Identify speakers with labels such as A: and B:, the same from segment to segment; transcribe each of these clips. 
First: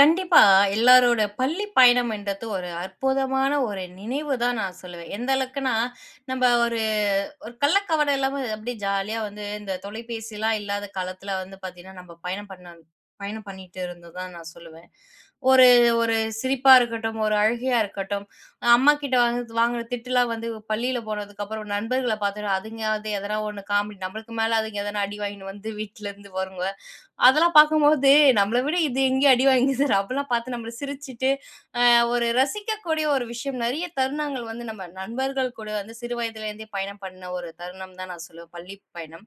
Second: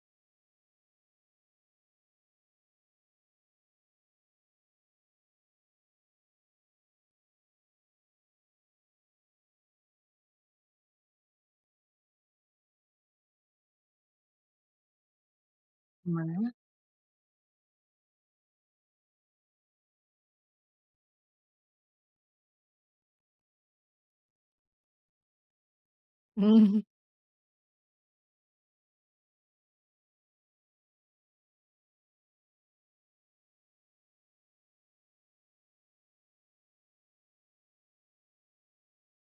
A: கண்டிப்பா. எல்லாரோட பள்ளி பயணம்ன்றது ஒரு அற்புதமான ஒரு நினைவு தான் நான் சொல்லுவேன். எந்த அளவுக்குன்னா, நம்ப ஒரு ஒரு கள்ளக்கவடம் இல்லாம அப்படியே ஜாலியா வந்து இந்த தொலைபேசிலாம் இல்லாத காலத்துல வந்து பார்த்தீங்கன்னா, நம்ம பயணம் பண்ணிட்டு இருந்தது தான் நான் சொல்லுவேன். ஒரு ஒரு
B: ஆமாங்க.
A: சிரிப்பா இருக்கட்டும், ஒரு அழுகையா இருக்கட்டும், அம்மாகிட்ட வாங்குற திட்டுலாம் வந்து பள்ளியில போனதுக்கப்புறம் நண்பர்கள பார்த்துட்டு அதுங்க வந்து எதனா ஒண்ணு காமெடி நம்மளுக்கு மேல அதுங்க எதனா அடி வாங்கின்னு வந்து வீட்லருந்து வருங்க.
B: ம்.
A: அதெல்லாம் பார்க்கும்போது, நம்மள விட இது எங்க அடி வாங்கிது அப்பலாம் பார்த்து நம்மள சிரிச்சுட்டு, அ ஒரு ரசிக்கக்கூடிய ஒரு விஷயம். நெறைய தருணங்கள் வந்து நம்ம நண்பர்கள் கூட வந்து சிறு வயதிலேருந்தே பயணம் பண்ண ஒரு தருணம் தான் நான் சொல்லுவேன். பள்ளி பயணம்.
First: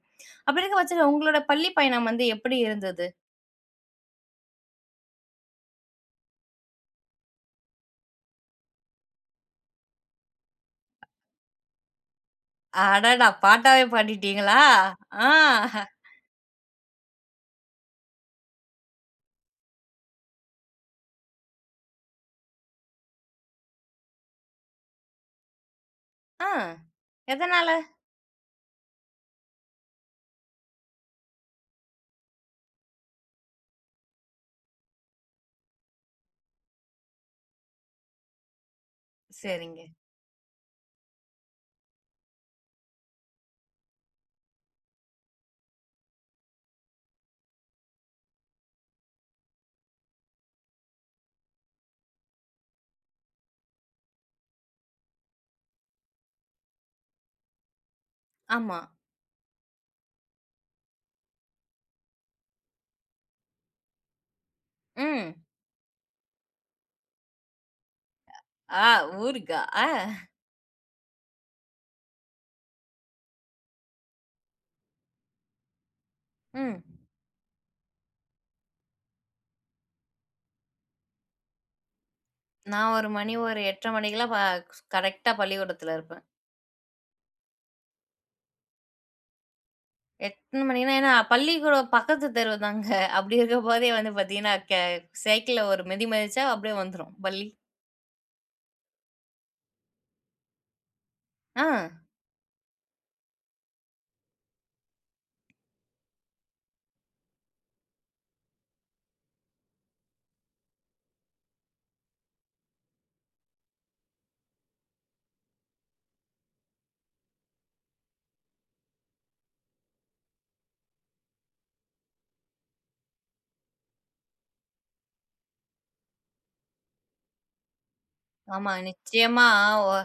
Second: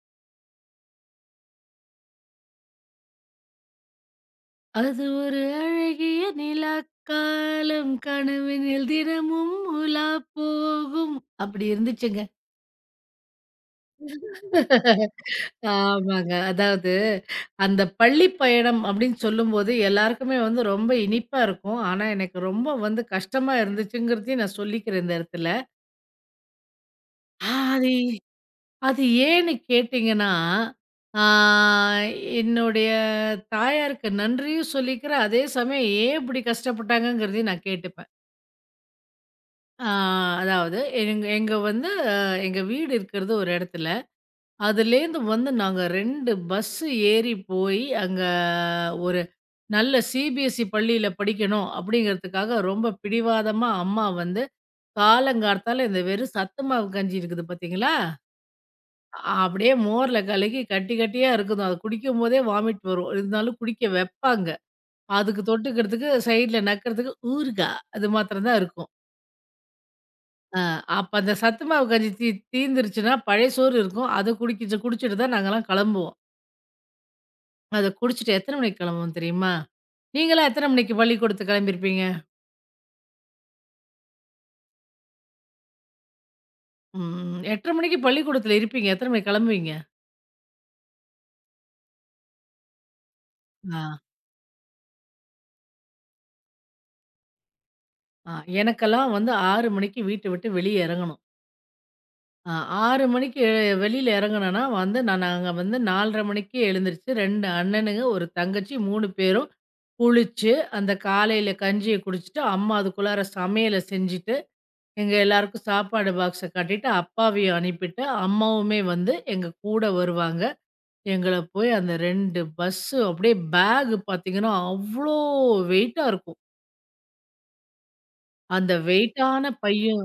A: அப்படி இருக்க பட்சத்துல உங்களோட பள்ளி பயணம் வந்து எப்படி இருந்தது?
B: அது ஒரு அழகிய நிலாக்காலம் கனவினில் தினமும் உலா போகும் அப்படி இருந்துச்சுங்க.
A: அடடா! பாட்டாவே பாடிட்டீங்களா? ஆ.
B: ஆமாங்க. அதாவது அந்த பள்ளி பயணம் அப்படின்னு சொல்லும்போது எல்லாருக்குமே வந்து ரொம்ப இனிப்பா இருக்கும். ஆனா எனக்கு ரொம்ப வந்து கஷ்டமா இருந்துச்சுங்கிறதையும் நான் சொல்லிக்கிறேன் இந்த இடத்துல.
A: ஆ.
B: ஆ
A: எதனால?
B: அது அது ஏன்னு கேட்டீங்கன்னா, ஆ என்னுடைய தாயாருக்கு நன்றியும் சொல்லிக்கிறேன். அதே சமயம் ஏன் இப்படி கஷ்டப்பட்டாங்கங்கிறதையும் நான் கேட்டுப்பேன்.
A: சரிங்க.
B: ஆ அதாவது எங்க எங்க வந்து எங்க வீடு இருக்கிறது ஒரு இடத்துல. அதுலேருந்து வந்து நாங்க 2 பஸ்ஸு ஏறி போய் அங்க ஒரு நல்ல சிபிஎஸ்இ பள்ளியில படிக்கணும் அப்படிங்கிறதுக்காக ரொம்ப பிடிவாதமா அம்மா வந்து காலங்கார்த்தால இந்த வெறும் சத்து மாவு கஞ்சி இருக்குது பார்த்தீங்களா?
A: ஆமா.
B: அப்படியே மோர்ல கலக்கி கட்டி கட்டியா இருக்குதாம். அது குடிக்கும்போதே வாமிட் வரும். இருந்தாலும் குடிக்க வைப்பாங்க.
A: ம்.
B: அதுக்கு தொட்டுக்கிறதுக்கு சைடுல நக்கிறதுக்கு ஊறுகாய் அது மாத்திரம் தான்
A: ஆ.
B: இருக்கும்.
A: ஊருக்கா? ஆ.
B: அ அப்ப அந்த சத்து மாவு கஞ்சி தீந்துருச்சுன்னா பழைய சோறு இருக்கும். அத குடிக்கிச்சு குடிச்சுட்டு தான் நாங்கலாம் கிளம்புவோம்.
A: ம்.
B: அத குடிச்சுட்டு எத்தன மணிக்கு கிளம்புவோம் தெரியுமா? நீங்கலாம் எத்தன மணிக்கு பள்ளிக்கூடத்துக்கு கிளம்பியிருப்பீங்க?
A: நான் ஒரு மணி ஒரு 8:30 மணிக்கெல்லாம் கரெக்ட்டா பள்ளிக்கூடத்துல இருப்பேன்.
B: ம். 8:30 மணிக்கு பள்ளிக்கூடத்துல இருப்பீங்க. எத்தன மணிக்கு கிளம்புவீங்க?
A: எத்தன மணிக்குன்னா, ஏன்னா பள்ளிக்கூடம் பக்கத்து தெரு தாங்க. அப்படி
B: ஆ,
A: இருக்கும்போதே வந்து பார்த்தீங்கன்னா, சைக்கிள்ல ஒரு மிதி மிதிச்சா அப்படியே வந்துரும் பள்ளி.
B: ஆ. எனக்கெல்லாம் வந்து 6 மணிக்கு வீட்ட விட்டு வெளிய இறங்கணும்.
A: ஆ,
B: அ 6 மணிக்கு வெளியில இறங்குனேன்னா வந்து நாங்க வந்து 4:30 மணிக்கு எழுந்திருச்சு 2 அண்ணனுங்க, 1 தங்கச்சி 3 பேரும் குளிச்சு, அந்த காலையில கஞ்சிய குடிச்சுட்டு, அம்மா அதுக்குள்ளார சமையல செஞ்சுட்டு, எங்க எல்லாருக்கும் சாப்பாடு பாக்ஸ கட்டிட்டு, அப்பாவையும் அனுப்பிட்டு, அம்மாவுமே வந்து எங்க கூட வருவாங்க. எங்கள போய் அந்த 2 பஸ்ஸு அப்படியே பேக் பார்த்தீங்கன்னா, அவ்ளோ வெயிட்டா இருக்கும். அந்த
A: ஆமா.
B: வெயிட்டான
A: நிச்சயமா. ஒ
B: பையும்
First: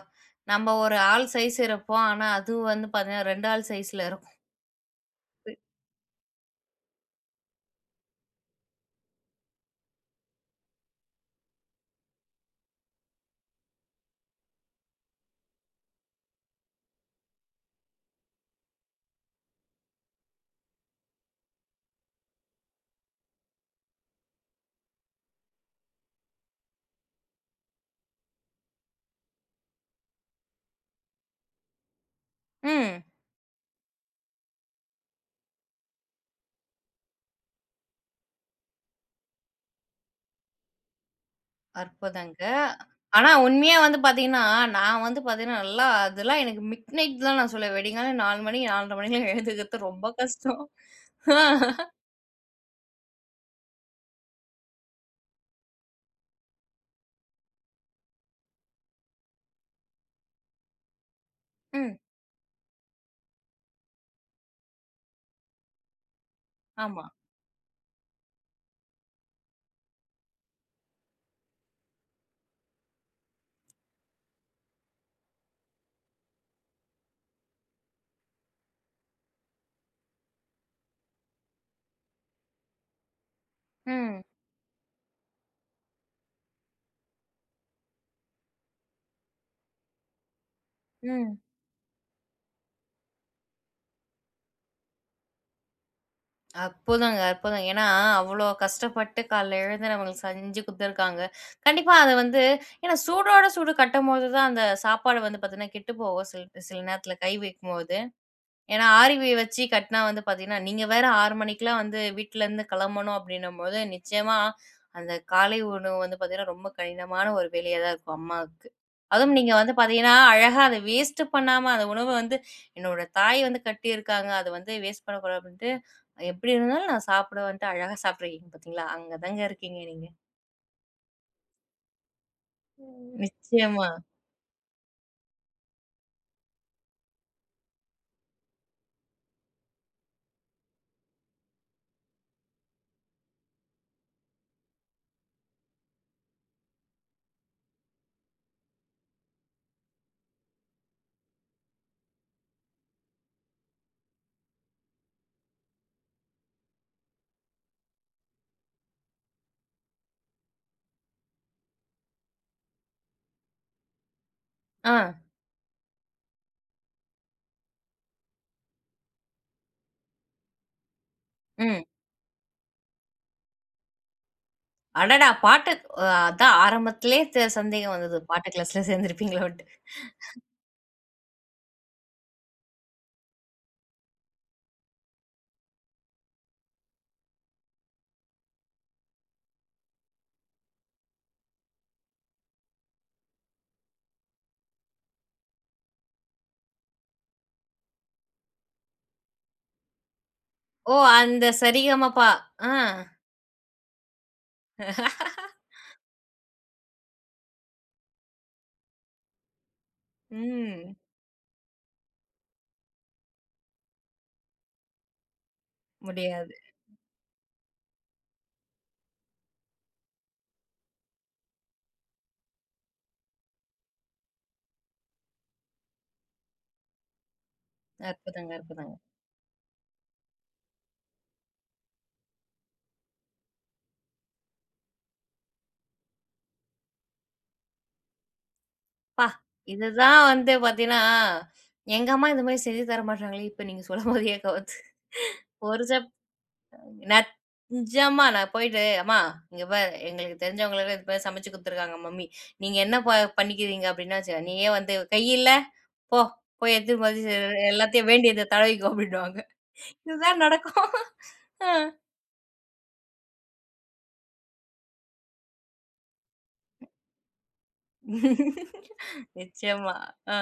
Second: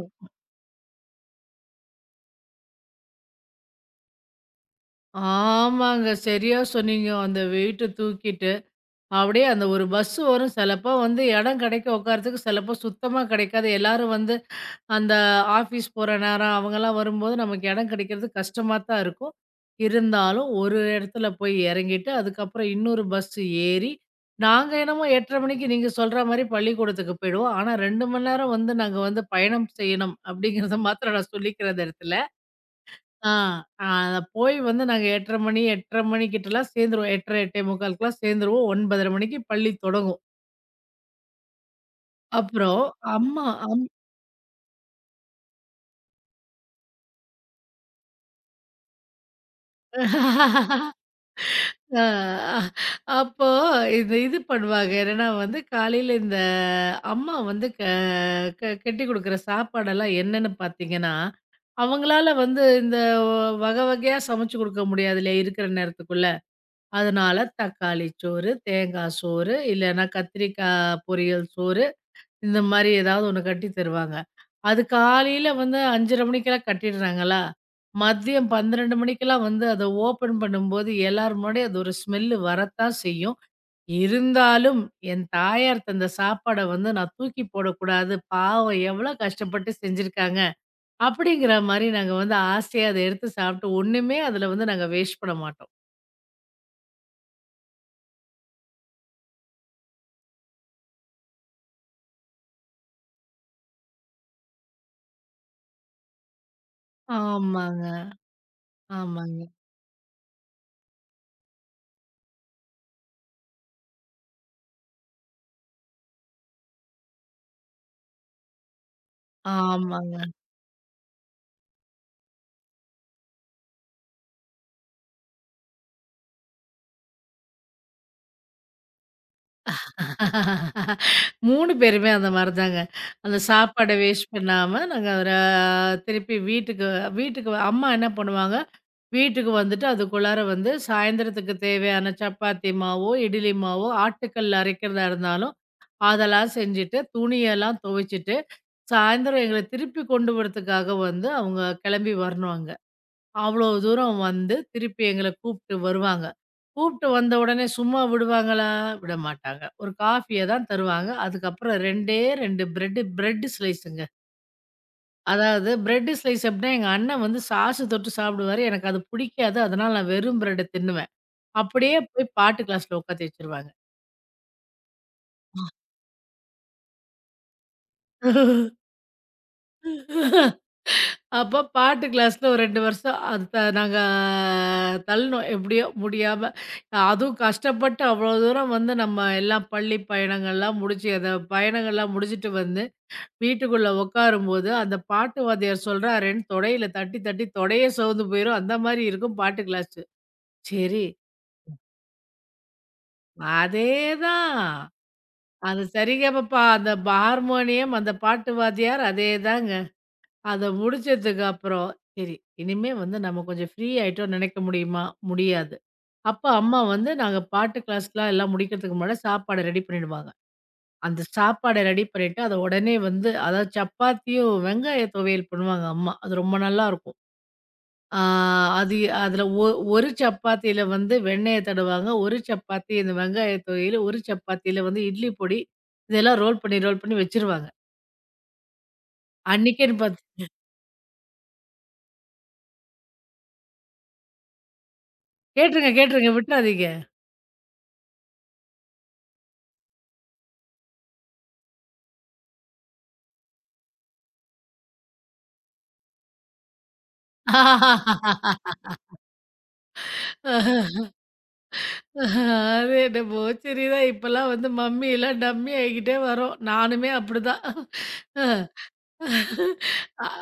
A: நம்ம ஒரு ஆள் சைஸ் இருப்போம். ஆனா, அது வந்து பார்த்தீங்கன்னா 2 ஆள் சைஸ்ல இருக்கும்.
B: ஆமாங்க. சரியா சொன்னீங்க. அந்த வெயிட்ட தூக்கிட்டு அப்படியே அந்த ஒரு பஸ் வரும். சிலப்போ வந்து இடம் கிடைக்கும் உட்காரத்துக்கு, சிலப்போ சுத்தமா கிடைக்காது. எல்லாரும் வந்து அந்த ஆஃபீஸ் போற நேரம் அவங்கலாம் வரும்போது நமக்கு இடம் கிடைக்கிறது கஷ்டமா தான் இருக்கும். இருந்தாலும் ஒரு இடத்துல போய் இறங்கிட்டு, அதுக்கப்புறம் இன்னொரு பஸ் ஏறி, நாங்க என்னமோ 8:30 மணிக்கு நீங்க சொல்ற மாரி பள்ளிக்கூடத்துக்கு போயிடுவோம். ஆனா 2 மணி நேரம் வந்து நாங்க வந்து பயணம் செய்யணும் அப்படிங்கிறத மாத்திரம் நான் சொல்லிக்கிறேன் அந்த இடத்துல.
A: ம்.
B: ஆ, ஆ, அத போய் வந்து நாங்க 8:30 மணிக்கிட்டலாம் சேர்ந்துருவோம். 8:30, 8:45க்குலாம் சேர்ந்துருவோம். 9:30 மணிக்கு பள்ளி தொடங்கும்.
A: அற்புதங்க.
B: அப்புறம்
A: ஆனா,
B: அம்மா
A: உண்மையா
B: அம்
A: வந்து பார்த்தீங்கன்னா, நான் வந்து பார்த்தீங்கன்னா, நல்லா அதெல்லாம் எனக்கு மிட்நைட் தான் நான் சொல்லுவேன். விடிங்காலை 4 மணி, 4:30 மணிக்கெல்லாம் எழுந்துக்கிறது ரொம்ப கஷ்டம்.
B: ஆ, அப்போ இது இது பண்ணுவாங்க. என்னன்னா வந்து காலையில இந்த அம்மா வந்து க க கெட்டி குடுக்குற சாப்பாடெல்லாம் என்னன்னு பார்த்தீங்கன்னா,
A: ம்.
B: அவங்களால வந்து இந்த வகை வகையா சமைச்சு குடுக்க முடியாது இல்லையா, இருக்கிற நேரத்துக்குள்ள.
A: ஆமா.
B: அதனால தக்காளி சோறு, தேங்காய் சோறு, இல்லன்னா கத்திரிக்காய் பொரியல் சோறு இந்த மாரி ஏதாவது ஒண்ணு கட்டி தருவாங்க. அது காலையில வந்து 5:30 மணிக்கெல்லாம் கட்டிடுறாங்களா, மதியம் 12 மணிக்கெல்லாம் வந்து அத ஓப்பன் பண்ணும்போது எல்லார் முன்னாடியும் அது ஒரு ஸ்மெல்லு வரத்தான் செய்யும்.
A: ம்.
B: இருந்தாலும் என் தாயார் தந்த சாப்பாட வந்து நான் தூக்கி போடக்கூடாது. பாவம் எவ்வளோ கஷ்டப்பட்டு செஞ்சிருக்காங்க.
A: ம்.
B: அப்படிங்கிற மாரி நாங்க வந்து ஆசையா அத எடுத்து சாப்பிட்டு ஒண்ணுமே அதுல வந்து நாங்க வேஸ்ட் பண்ண மாட்டோம்.
A: அற்புதங்க, அற்புதம். ஏன்னா, அவ்ளோ கஷ்டப்பட்டு காலைல எழுந்து நம்மளுக்கு செஞ்சு குடுத்துருக்காங்க. கண்டிப்பா அது வந்து ஏன்னா சூடோட சூடு கட்டும்போது தான் அந்த சாப்பாடு வந்து பாத்தீங்கன்னா, கெட்டுப்போகும். சில சில நேரத்துல கை
B: ஆமாங்க,
A: வைக்கும்போது. ஏன்னா, ஆரிவி
B: ஆமாங்க,
A: வச்சு கட்டினா வந்து பார்த்தீங்கன்னா, நீங்க வேற 6 மணிக்கெல்லாம் வந்து வீட்லருந்து கிளம்பணும் அப்டின்னும்போது, நிச்சயமா அந்த காலை உணவு வந்து பார்த்தீங்கன்னா, ரொம்ப கடினமான ஒரு வேலையா தான் இருக்கும் அம்மாவுக்கு. அதுவும் நீங்க வந்து பார்த்தீங்கன்னா,
B: ஆமாங்க.
A: அழகா அத வேஸ்ட் பண்ணாம அந்த உணவ வந்து என்னோட தாய் வந்து கட்டியிருக்காங்க. அது வந்து வேஸ்ட் பண்ணக்கூடாது அப்டின்ட்டு, எப்டி இருந்தாலும் நான் சாப்பிடுவேன்ட்டு அழகா சாப்பிட்டுருக்கீங்க பார்த்தீங்களா? அங்க தாங்க இருக்கீங்க நீங்க.
B: 3 பேருமே அந்த மாரி தாங்க. அந்த
A: நிச்சயமா.
B: சாப்பாட வேஸ்ட் பண்ணாம நாங்க ஒரு திருப்பி வீட்டுக்கு வீட்டுக்கு வ- அம்மா என்ன பண்ணுவாங்க, வீட்டுக்கு வந்துட்டு அதுக்குள்ளார வந்து சாயந்தரத்துக்கு தேவையான சப்பாத்தி மாவோ, இட்லி மாவோ ஆட்டுக்கல்ல அரைக்கிறதா இருந்தாலும், அதெல்லாம் செஞ்சுட்டு, துணியெல்லாம் துவைச்சுட்டு, சாயந்தரம் எங்கள திருப்பி கொண்டு வரதுக்காக வந்து அவங்க கிளம்பி வரணுங்க. அவ்வளோ தூரம் வந்து திருப்பி எங்கள கூப்ட்டு வருவாங்க. கூப்ட்டு வந்த உடனே சும்மா விடுவாங்களா? விட மாட்டாங்க. ஒரு காஃபிய தான் தருவாங்க. அதுக்கப்புறம் 2 பிரெட், பிரெட் ஸ்லைஸுங்க.
A: ஆ.
B: அதாவது பிரெட் ஸ்லைஸ் அப்படின்னா எங்க அண்ணன் வந்து சாஸ் தொட்டு சாப்பிடுவாரு. எனக்கு அது புடிக்காது. அதனால நான் வெறும் பிரெட்ட தின்னுவேன்.
A: ம்.
B: அப்படியே போய் பாட்டு கிளாஸ்ல உட்காத்தி வச்சுருவாங்க.
A: அடடா! பாட்டு அதான் ஆரம்பத்திலேயே சந்தேகம் வந்தது. பாட்டு கிளாஸ்ல சேர்ந்திருப்பீங்களோன்ட்டு.
B: அப்ப பாட்டு கிளாஸ்ல ஒரு 2 வருஷம் அது த நாங்க தள்ளினோம். எப்படியோ முடியாம. அதுவும் கஷ்டப்பட்டு அவ்வளோ தூரம் வந்து நம்ம எல்லாம் பள்ளி பயணங்கள்லாம் முடிச்சு, அத பயணங்கள்லாம் முடிச்சுட்டு வந்து வீட்டுக்குள்ள உட்காரும்போது, அந்த பாட்டு வாத்தியார் சொல்றாருன்னு தொடையில தட்டி தட்டி தொடையே சோர்ந்து போயிரும். அந்த மாரி இருக்கும் பாட்டு கிளாஸு.
A: ஓ!
B: சரி,
A: அந்த சரிகமபா. ஆ.
B: அதேதான். அது சரிகமப அந்த ஹார்மோனியம், அந்த பாட்டு வாத்தியார் அதேதாங்க. அத
A: ம்.
B: முடிச்சதுக்கு அப்புறம், சரி இனிமே வந்து நம்ம கொஞ்சம் ஃப்ரீ ஆயிட்டோம்னு நெனைக்க முடியுமா? முடியாது. அப்ப
A: முடியாது.
B: அம்மா வந்து நாங்க பாட்டு கிளாஸ்லாம் எல்லாம் முடிக்கிறதுக்கு முன்னாடி சாப்பாடு ரெடி பண்ணிடுவாங்க. அந்த சாப்பாட ரெடி பண்ணிட்டு, அத உடனே வந்து அதாவது சப்பாத்தியும் வெங்காய துவையல் பண்ணுவாங்க அம்மா. அது ரொம்ப நல்லாருக்கும். ஆ
A: அற்புதங்க, அற்புதங்க.
B: அது அதுல ஒரு சப்பாத்தியில வந்து வெண்ணெய தடவுவாங்க. ஒரு சப்பாத்தி இந்த வெங்காய துவையல், ஒரு சப்பாத்தியில வந்து இட்லி பொடி, இதெல்லாம் ரோல் பண்ணி ரோல் பண்ணி வச்சுருவாங்க.
A: அப்பா!
B: அன்னைக்குன்னு
A: இதுதான்
B: பாத்து
A: வந்து பார்த்தீங்கன்னா, எங்க அம்மா இந்த மாரி செஞ்சு தர மாட்டாங்களே! இப்ப நீங்க சொல்லும்போது ஏன் கவுத்து. ஒரு
B: கேட்டுருங்க,
A: சப்
B: கேட்டுருங்க விட்றாதீங்க.
A: நட் நிஜமா நான் போயிட்டு, "அம்மா இங்க பாரு எங்களுக்கு தெரிஞ்சவங்களுக்கு இது மாரி சமைச்சு குடுத்துருக்காங்க மம்மி. நீங்க என்ன பண்ணிக்கிறீங்க?" அப்டின்னா வச்சுக்க, "நீயே வந்து கை இல்ல, போ போய் எடுத்துட்டு போய் எல்லாத்தையும் வேண்டியத தடவிக்கோ" அப்டின்னுவாங்க. இதுதான் நடக்கும்.
B: அது
A: ஆ.
B: என்னமோ சரிதான். இப்பலாம் வந்து மம்மி எல்லாம் டம்மி ஆயிக்கிட்டே வரோம். நானுமே அப்படிதான். அ
A: நிச்சயமா.
B: அ
A: அ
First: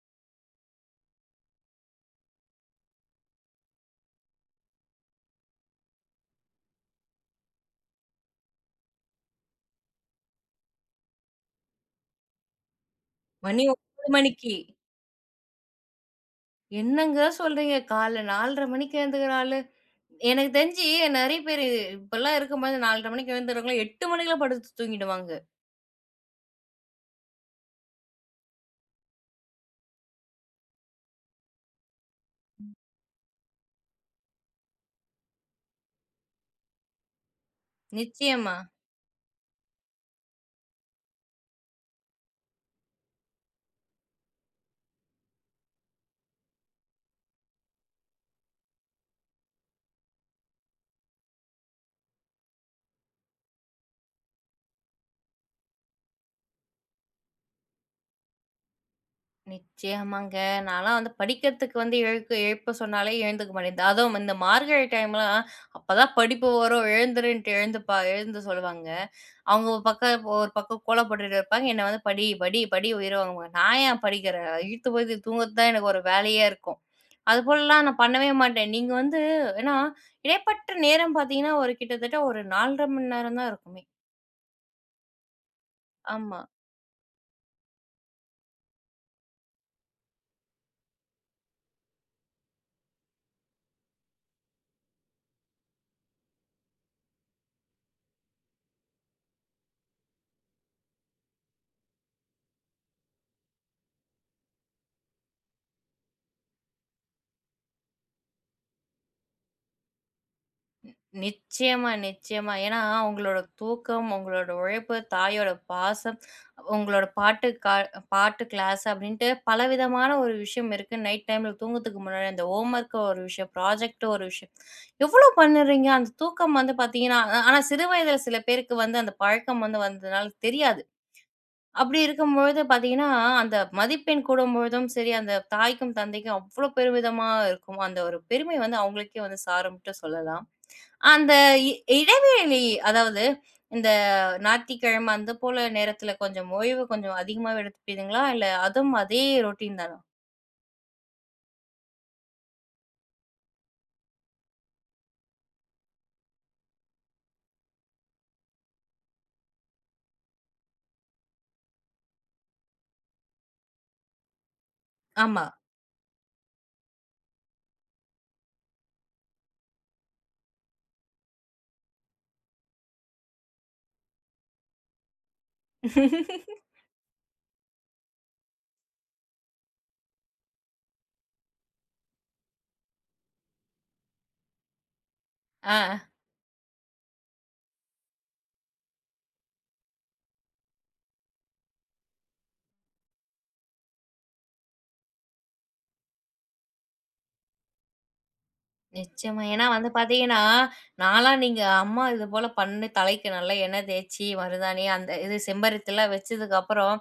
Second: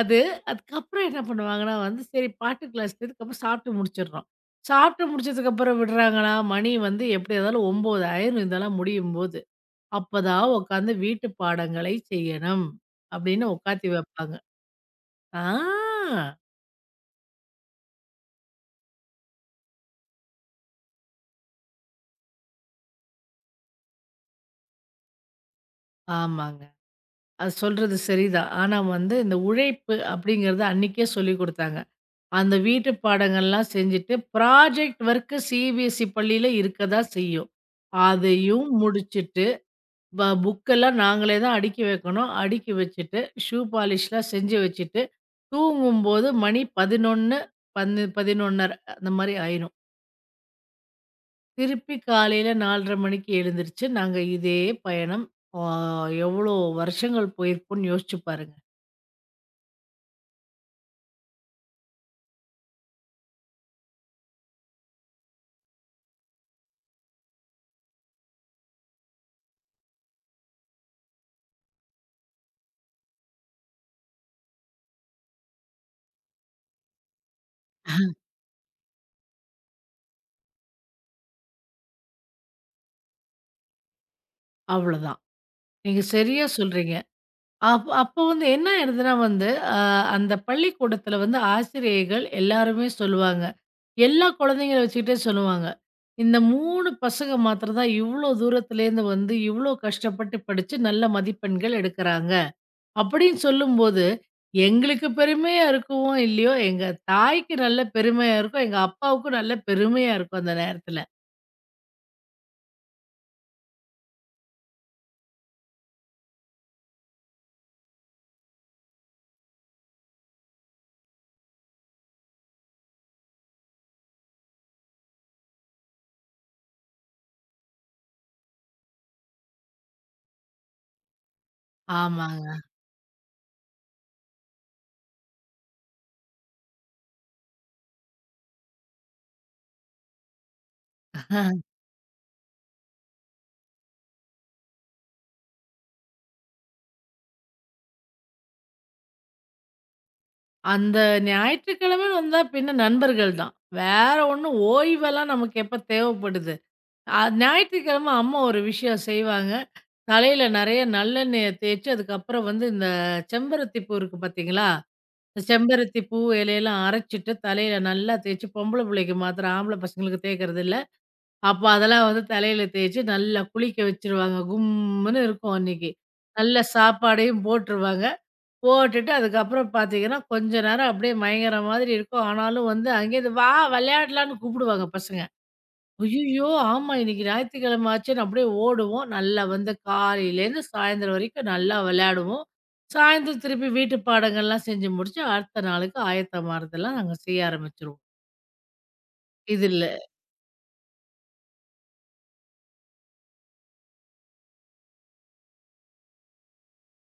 B: அது அதுக்கப்புறம் என்ன பண்ணுவாங்கன்னா வந்து, சரி பாட்டு கிளாஸ் இதுக்கப்புறம் சாப்பிட்டு முடிச்சிடுறோம். சாப்பிட்டு முடிச்சதுக்கப்புறம் விடுறாங்களா? மணி வந்து எப்படி இருந்தாலும் 9 ஆயிரும் இதெல்லாம் முடியும்போது. அப்பதான் உட்காந்து வீட்டு பாடங்களை செய்யணும். அப்படின்னு
A: மணி
B: உட்காத்தி
A: 9
B: வைப்பாங்க.
A: மணிக்கு.
B: ஆ
A: என்னங்க சொல்றீங்க? காலைல 4:30 மணிக்கு எழுந்துக்கிற ஆளு. எனக்கு தெரிஞ்சு நெறைய பேரு இப்பலாம் இருக்கும்போது 4:30 மணிக்கு எழுந்துறவங்க 8 மணிக்கெல்லாம் படுத்து தூங்கிடுவாங்க.
B: ஆமாங்க. அது சொல்றது சரிதான். ஆனா வந்து இந்த உழைப்பு அப்படிங்கிறது அன்னைக்கே சொல்லிக் குடுத்தாங்க. அந்த வீட்டு பாடங்கள்லாம் செஞ்சுட்டு, ப்ராஜெக்ட் ஒர்க் சிபிஎஸ்இ பள்ளியில இருக்க தான் செய்யும்.
A: நிச்சயமா,
B: அதையும் முடிச்சுட்டு, புக்கெல்லாம் நாங்களே தான் அடுக்கி வைக்கணும். அடுக்கி வச்சுட்டு, ஷூ பாலிஷ்லாம் செஞ்சு வச்சுட்டு, தூங்கும்போது மணி 11:00 11:30 அந்த மாரி ஆயிரும். திருப்பி காலையில 4:30 மணிக்கு எழுந்திருச்சு, நாங்க இதே பயணம். ஆ எவ்வளோ வருஷங்கள் போயிருக்கும்னு யோசிச்சு பாருங்க.
A: நிச்சயமாங்க. நான்லாம் வந்து படிக்கிறதுக்கு வந்து எழுப்ப சொன்னாலே எழுந்துக்க மாட்டேன்து. அதுவும் இந்த மார்கழி டைம்லாம் அப்பதான் படிப்பு வரும் எழுந்துருன்ட்டு எழுந்துப்பா எழுந்து சொல்லுவாங்க. அவங்க ஒரு பக்கம் ஒரு பக்கம் கோலப்பட்டுட்டு இருப்பாங்க. என்ன வந்து படி, படி, படி உயிரை வாங்குவாங்க. நான் ஏன் படிக்கிறேன்? இழுத்து போத்தி தூங்குறது தான் எனக்கு ஒரு வேலையா இருக்கும். அதுபோலலாம் நான் பண்ணவே மாட்டேன். நீங்க வந்து ஏன்னா, இடைப்பட்ட நேரம் பார்த்தீங்கன்னா, ஒரு கிட்டத்தட்ட ஒரு 4 1/2 மணி நேரம் தான் இருக்குமே!
B: அவ்வளோதான். நீங்க
A: ஆமா.
B: சரியா சொல்றீங்க. அப்போ வந்து என்ன ஆயிடுதுன்னா வந்து, அ அந்த பள்ளிக்கூடத்தில வந்து ஆசிரியைகள் எல்லாருமே சொல்லுவாங்க. எல்லா குழந்தைங்கள வச்சுக்கிட்டே சொல்லுவாங்க. இந்த 3 பசங்க மாத்திரம் தான் இவ்ளோ தூரத்துலேருந்து வந்து இவ்ளோ கஷ்டப்பட்டு படிச்சு நல்ல மதிப்பெண்கள் எடுக்குறாங்க. அப்படின்னு சொல்லும்போது, எங்களுக்கு பெருமையா இருக்கவோ இல்லையோ, எங்க தாய்க்கு நல்ல பெருமையா இருக்கும். எங்க அப்பாவுக்கும் நல்ல பெருமையா இருக்கும் அந்த நேரத்தில.
A: நிச்சயமா, நிச்சயமா. ஏன்னா, உங்களோட தூக்கம், உங்களோட உழைப்பு, தாயோட பாசம், உங்களோட பாட்டு கிளாஸ் அப்படின்ட்டு பலவிதமான ஒரு விஷயம் இருக்கு. நைட் டைம்ல தூங்கத்துக்கு முன்னாடி அந்த ஹோம் ஒர்க் ஒரு விஷயம், ப்ராஜெக்ட் ஒரு விஷயம். எவ்வளோ பண்ணுறீங்க? அந்த தூக்கம் வந்து பார்த்தீங்கன்னா, ஆனா சிறு வயதில சில பேருக்கு வந்து அந்த பழக்கம் வந்து வந்ததுனால தெரியாது. அப்படி
B: ஆமாங்க.
A: இருக்கும்பொழுது பார்த்தீங்கன்னா, அந்த மதிப்பெண் கூடும்பொழுதும் சரி, அந்த தாய்க்கும், தந்தைக்கும் அவ்ளோ பெருமிதமா இருக்கும். அந்த ஒரு பெருமை வந்து அவங்களுக்கே வந்து சாரும்ன்ட்டு சொல்லலாம். அந்த இ இடைவேளை அதாவது இந்த ஞாயிற்றுக்கிழமை அந்த போல நேரத்தில கொஞ்சம் ஓய்வு கொஞ்சம் அதிகமாவே எடுத்துப்பீங்களா? இல்ல அதுவும் அதே ரொட்டீன் தானா?
B: அந்த ஞாயிற்றுக்கிழமைன்னு வந்தா பின்ன நண்பர்கள் தான். வேற ஒண்ணும் ஓய்வெல்லாம் நமக்கு எப்ப தேவைப்படுது? ஞாயிற்றுக்கிழமை அம்மா ஒரு விஷயம் செய்வாங்க. தலையில நெறைய நல்லெண்ணெய தேய்ச்சு, அதுக்கப்புறம் வந்து இந்த செம்பருத்தி பூ இருக்கு பார்த்தீங்களா? இந்த
A: ஆமா.
B: செம்பருத்தி பூ இலையெல்லாம் அரைச்சுட்டு, தலையில நல்லா தேய்ச்சு பொம்பள புள்ளைக்கு மாத்திரம் ஆம்பள பசங்களுக்கு தேய்க்கிறதில்ல. அப்ப அதெல்லாம் வந்து தலையில தேய்ச்சு நல்லா குளிக்க வச்சுருவாங்க. கும்முன்னு இருக்கும் அன்னைக்கு. நல்ல சாப்பாடையும் போட்டுருவாங்க. போட்டுட்டு அதுக்கப்புறம் பார்த்தீங்கன்னா, கொஞ்ச நேரம் அப்படியே மயங்குற மாதிரி இருக்கும். ஆனாலும் வந்து அங்கேருந்து "வா விளையாடலான்னு" கூப்பிடுவாங்க பசங்க.
A: ஆ.
B: ஐய்யயோ! ஆமா இன்னைக்கு ஞாயித்துக்கிழமை ஆச்சேன்னு அப்படியே ஓடுவோம். நல்லா வந்து காலையிலேருந்து சாயந்தரம் வரைக்கும் நல்லா விளையாடுவோம். சாயந்தரம் திருப்பி வீட்டு பாடங்கள்லாம் செஞ்சு முடிச்சு, அடுத்த நாளுக்கு ஆயத்தமாறதெல்லாம் நாங்க செய்ய ஆரம்பிச்சுருவோம்.
A: நிச்சயமா. ஏன்னா வந்து
B: இதுல
A: பார்த்தீங்கன்னா, நான்லாம் நீங்க அம்மா இது போல பண்ணி தலைக்கு நல்லா எண்ணெய் தேய்ச்சி, மருதாணி அந்த இது செம்பருத்திலாம் வச்சதுக்கப்புறம்,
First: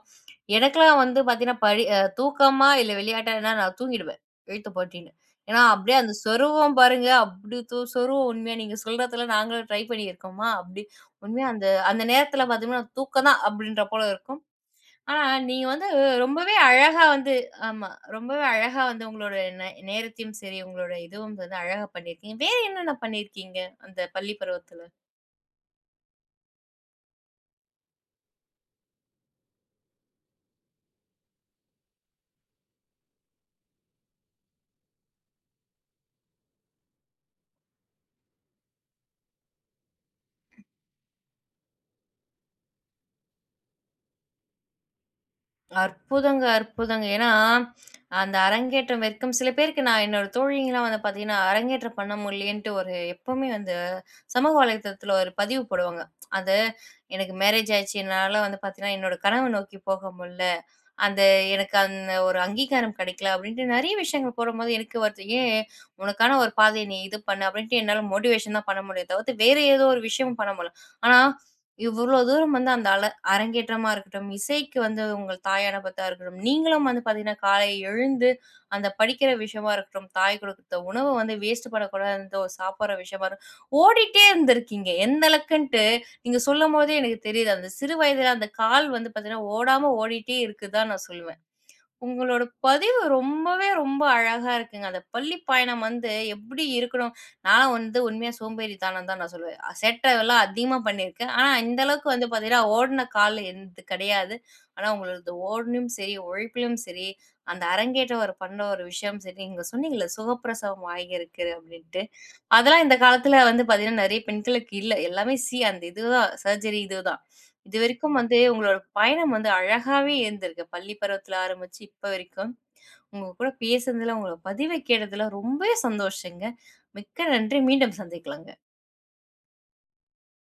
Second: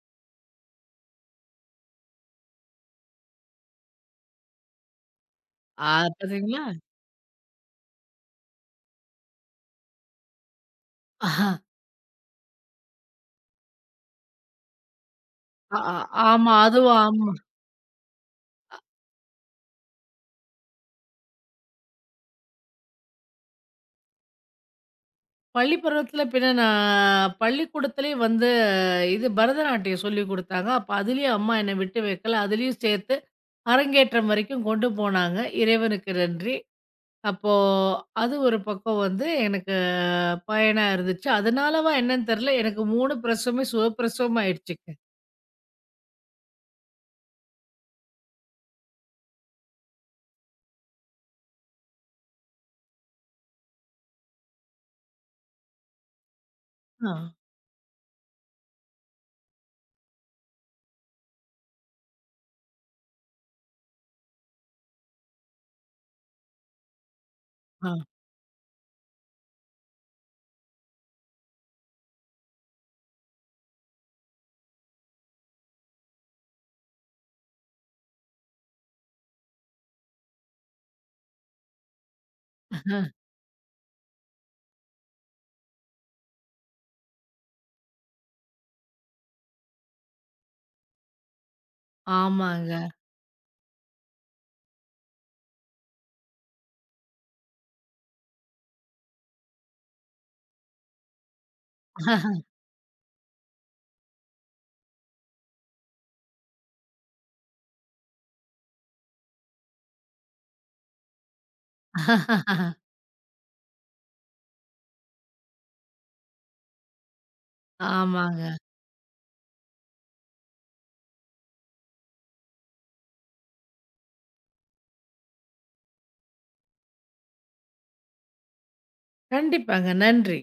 A: எனக்கெல்லாம் வந்து பார்த்தீங்கன்னா, படி தூக்கமா இல்ல விளையாட்டானா நான் தூங்கிடுவேன். இழுத்து போட்டின்னு. ஏன்னா
B: ஆ
A: அப்படியே அந்த
B: பார்த்தீங்களா?
A: சொருவும் பாருங்க, அப்படி சொருவும் உண்மையா நீங்க சொல்றதுல நாங்களும் ட்ரை பண்ணியிருக்கோமா, அப்படி உண்மையா
B: ஆ
A: அந்த அந்த நேரத்தில பார்த்தீங்கன்னா, தூக்கம் தான் அப்படின்ற போல இருக்கும். ஆனா, நீங்க வந்து
B: ஆ- ஆமா.
A: ரொம்பவே
B: அதுவும்
A: அழகா
B: ஆமா.
A: வந்து ஆமா. ரொம்பவே அழகா வந்து உங்களோட நேரத்தையும் சரி, உங்களோட இதுவும் வந்து அழகா பண்ணியிருக்கீங்க. வேற என்னென்ன பண்ணியிருக்கீங்க அந்த பள்ளி பருவத்துல?
B: பள்ளி பருவத்தில பின்ன நான் பள்ளிக்கூடத்திலேயே வந்து இது பரதநாட்டியம் சொல்லி குடுத்தாங்க. அப்ப அதிலயும் அம்மா என்ன விட்டு வைக்கல. அதிலயும் சேர்த்து அரங்கேற்றம் வரைக்கும் கொண்டு போனாங்க. இறைவனுக்கு நன்றி. அப்போ அது ஒரு பக்கம் வந்து எனக்கு பயனா இருந்துச்சு. அதனாலவா என்னன்னு தெரியல. எனக்கு 3 பிரசவமே சுகப்பிரசவமா ஆயிடுச்சுங்க.
A: அற்புதங்க, அற்புதங்க. ஏன்னா, அந்த அரங்கேற்றம் வரைக்கும் சில பேருக்கு நான் என்னோட தோழிங்கலாம் வந்து பார்த்தீங்கன்னா, அரங்கேற்றம் பண்ண முடியலன்ட்டு ஒரு எப்பவுமே வந்து சமூக வலைத்தளத்துல ஒரு பதிவு போடுவாங்க. அது
B: ஆ,
A: எனக்கு மேரேஜ் ஆயிடுச்சு. என்னால வந்து பார்த்தீங்கன்னா, என்னோட கனவ நோக்கி போக முடில. அந்த எனக்கு அந்த ஒரு அங்கீகாரம் கிடைக்கல அப்படின்ட்டு நெறைய விஷயங்கள் போடும்போது எனக்கு வருது. ஏன் உனக்கான ஒரு பாதைய நீ இது பண்ணு அப்படின்ட்டு
B: ஆ.
A: என்னால மோட்டிவேஷன் தான் பண்ண முடியும். தவிர்த்து வேற ஏதோ ஒரு விஷயமும் பண்ண முடியல. ஆனா, இவ்வளோ தூரம் வந்து அந்த அரங்கேற்றமா இருக்கட்டும், இசைக்கு வந்து உங்கள் தாயானபத்தா இருக்கட்டும், நீங்களும் வந்து பார்த்தீங்கன்னா, காலை எழுந்து அந்த படிக்கிற விஷயமா இருக்கட்டும், தாய் குடுத்த உணவ வந்து வேஸ்ட் பண்ணக்கூடாதுன்ற ஒரு சாப்பிடுற விஷயமா இருக்கட்டும், ஓடிட்டே இருந்திருக்கீங்க. எந்த அளவுக்குன்ட்டு நீங்க சொல்லும்போதே எனக்கு தெரியுது. அந்த சிறு வயதில அந்த கால் வந்து பார்த்தீங்கன்னா, ஓடாம ஓடிட்டே இருக்குதுதான் நான் சொல்லுவேன். உங்களோட
B: ஆமாங்க.
A: பதிவு ரொம்பவே ரொம்ப அழகா இருக்குங்க. அந்த பள்ளி பயணம் வந்து எப்படி இருக்கணும்? நான்லாம் வந்து உண்மையா சோம்பேறித்தனம் தான் நான் சொல்லுவேன். சேட்டைலாம் அதிகமா பண்ணியிருக்கேன். ஆனா, இந்த அளவுக்கு வந்து பார்த்தீங்கன்னா, ஓடுன கால் என்து கிடையாது. ஆனா, உங்களது ஓடலயும் சரி, உழைப்பிலும் சரி, அந்த அரங்கேற்றம் ஒரு பண்ண ஒரு விஷயம் சரி, நீங்க சொன்னீங்கல்ல சுகப்பிரசவம் ஆகியிருக்கு அப்படின்ட்டு. அதெல்லாம் இந்த காலத்தில வந்து பார்த்தீங்கன்னா, நெறைய பெண்களுக்கு இல்ல. எல்லாமே அந்த இதுதான் சர்ஜரி இதுதான். இதுவரைக்கும் வந்து
B: ஆமாங்க.
A: உங்களோட பயணம் வந்து அழகாவே இருந்திருக்கு. பள்ளி பருவத்துல ஆரம்பிச்சு இப்ப வரைக்கும். உங்க கூட பேசுனதுல, உங்களோட பதிவ கேட்டதுல ரொம்பவே சந்தோஷங்க. மிக்க நன்றி. மீண்டும் சந்திக்கலாங்க.
B: கண்டிப்பாங்க. நன்றி.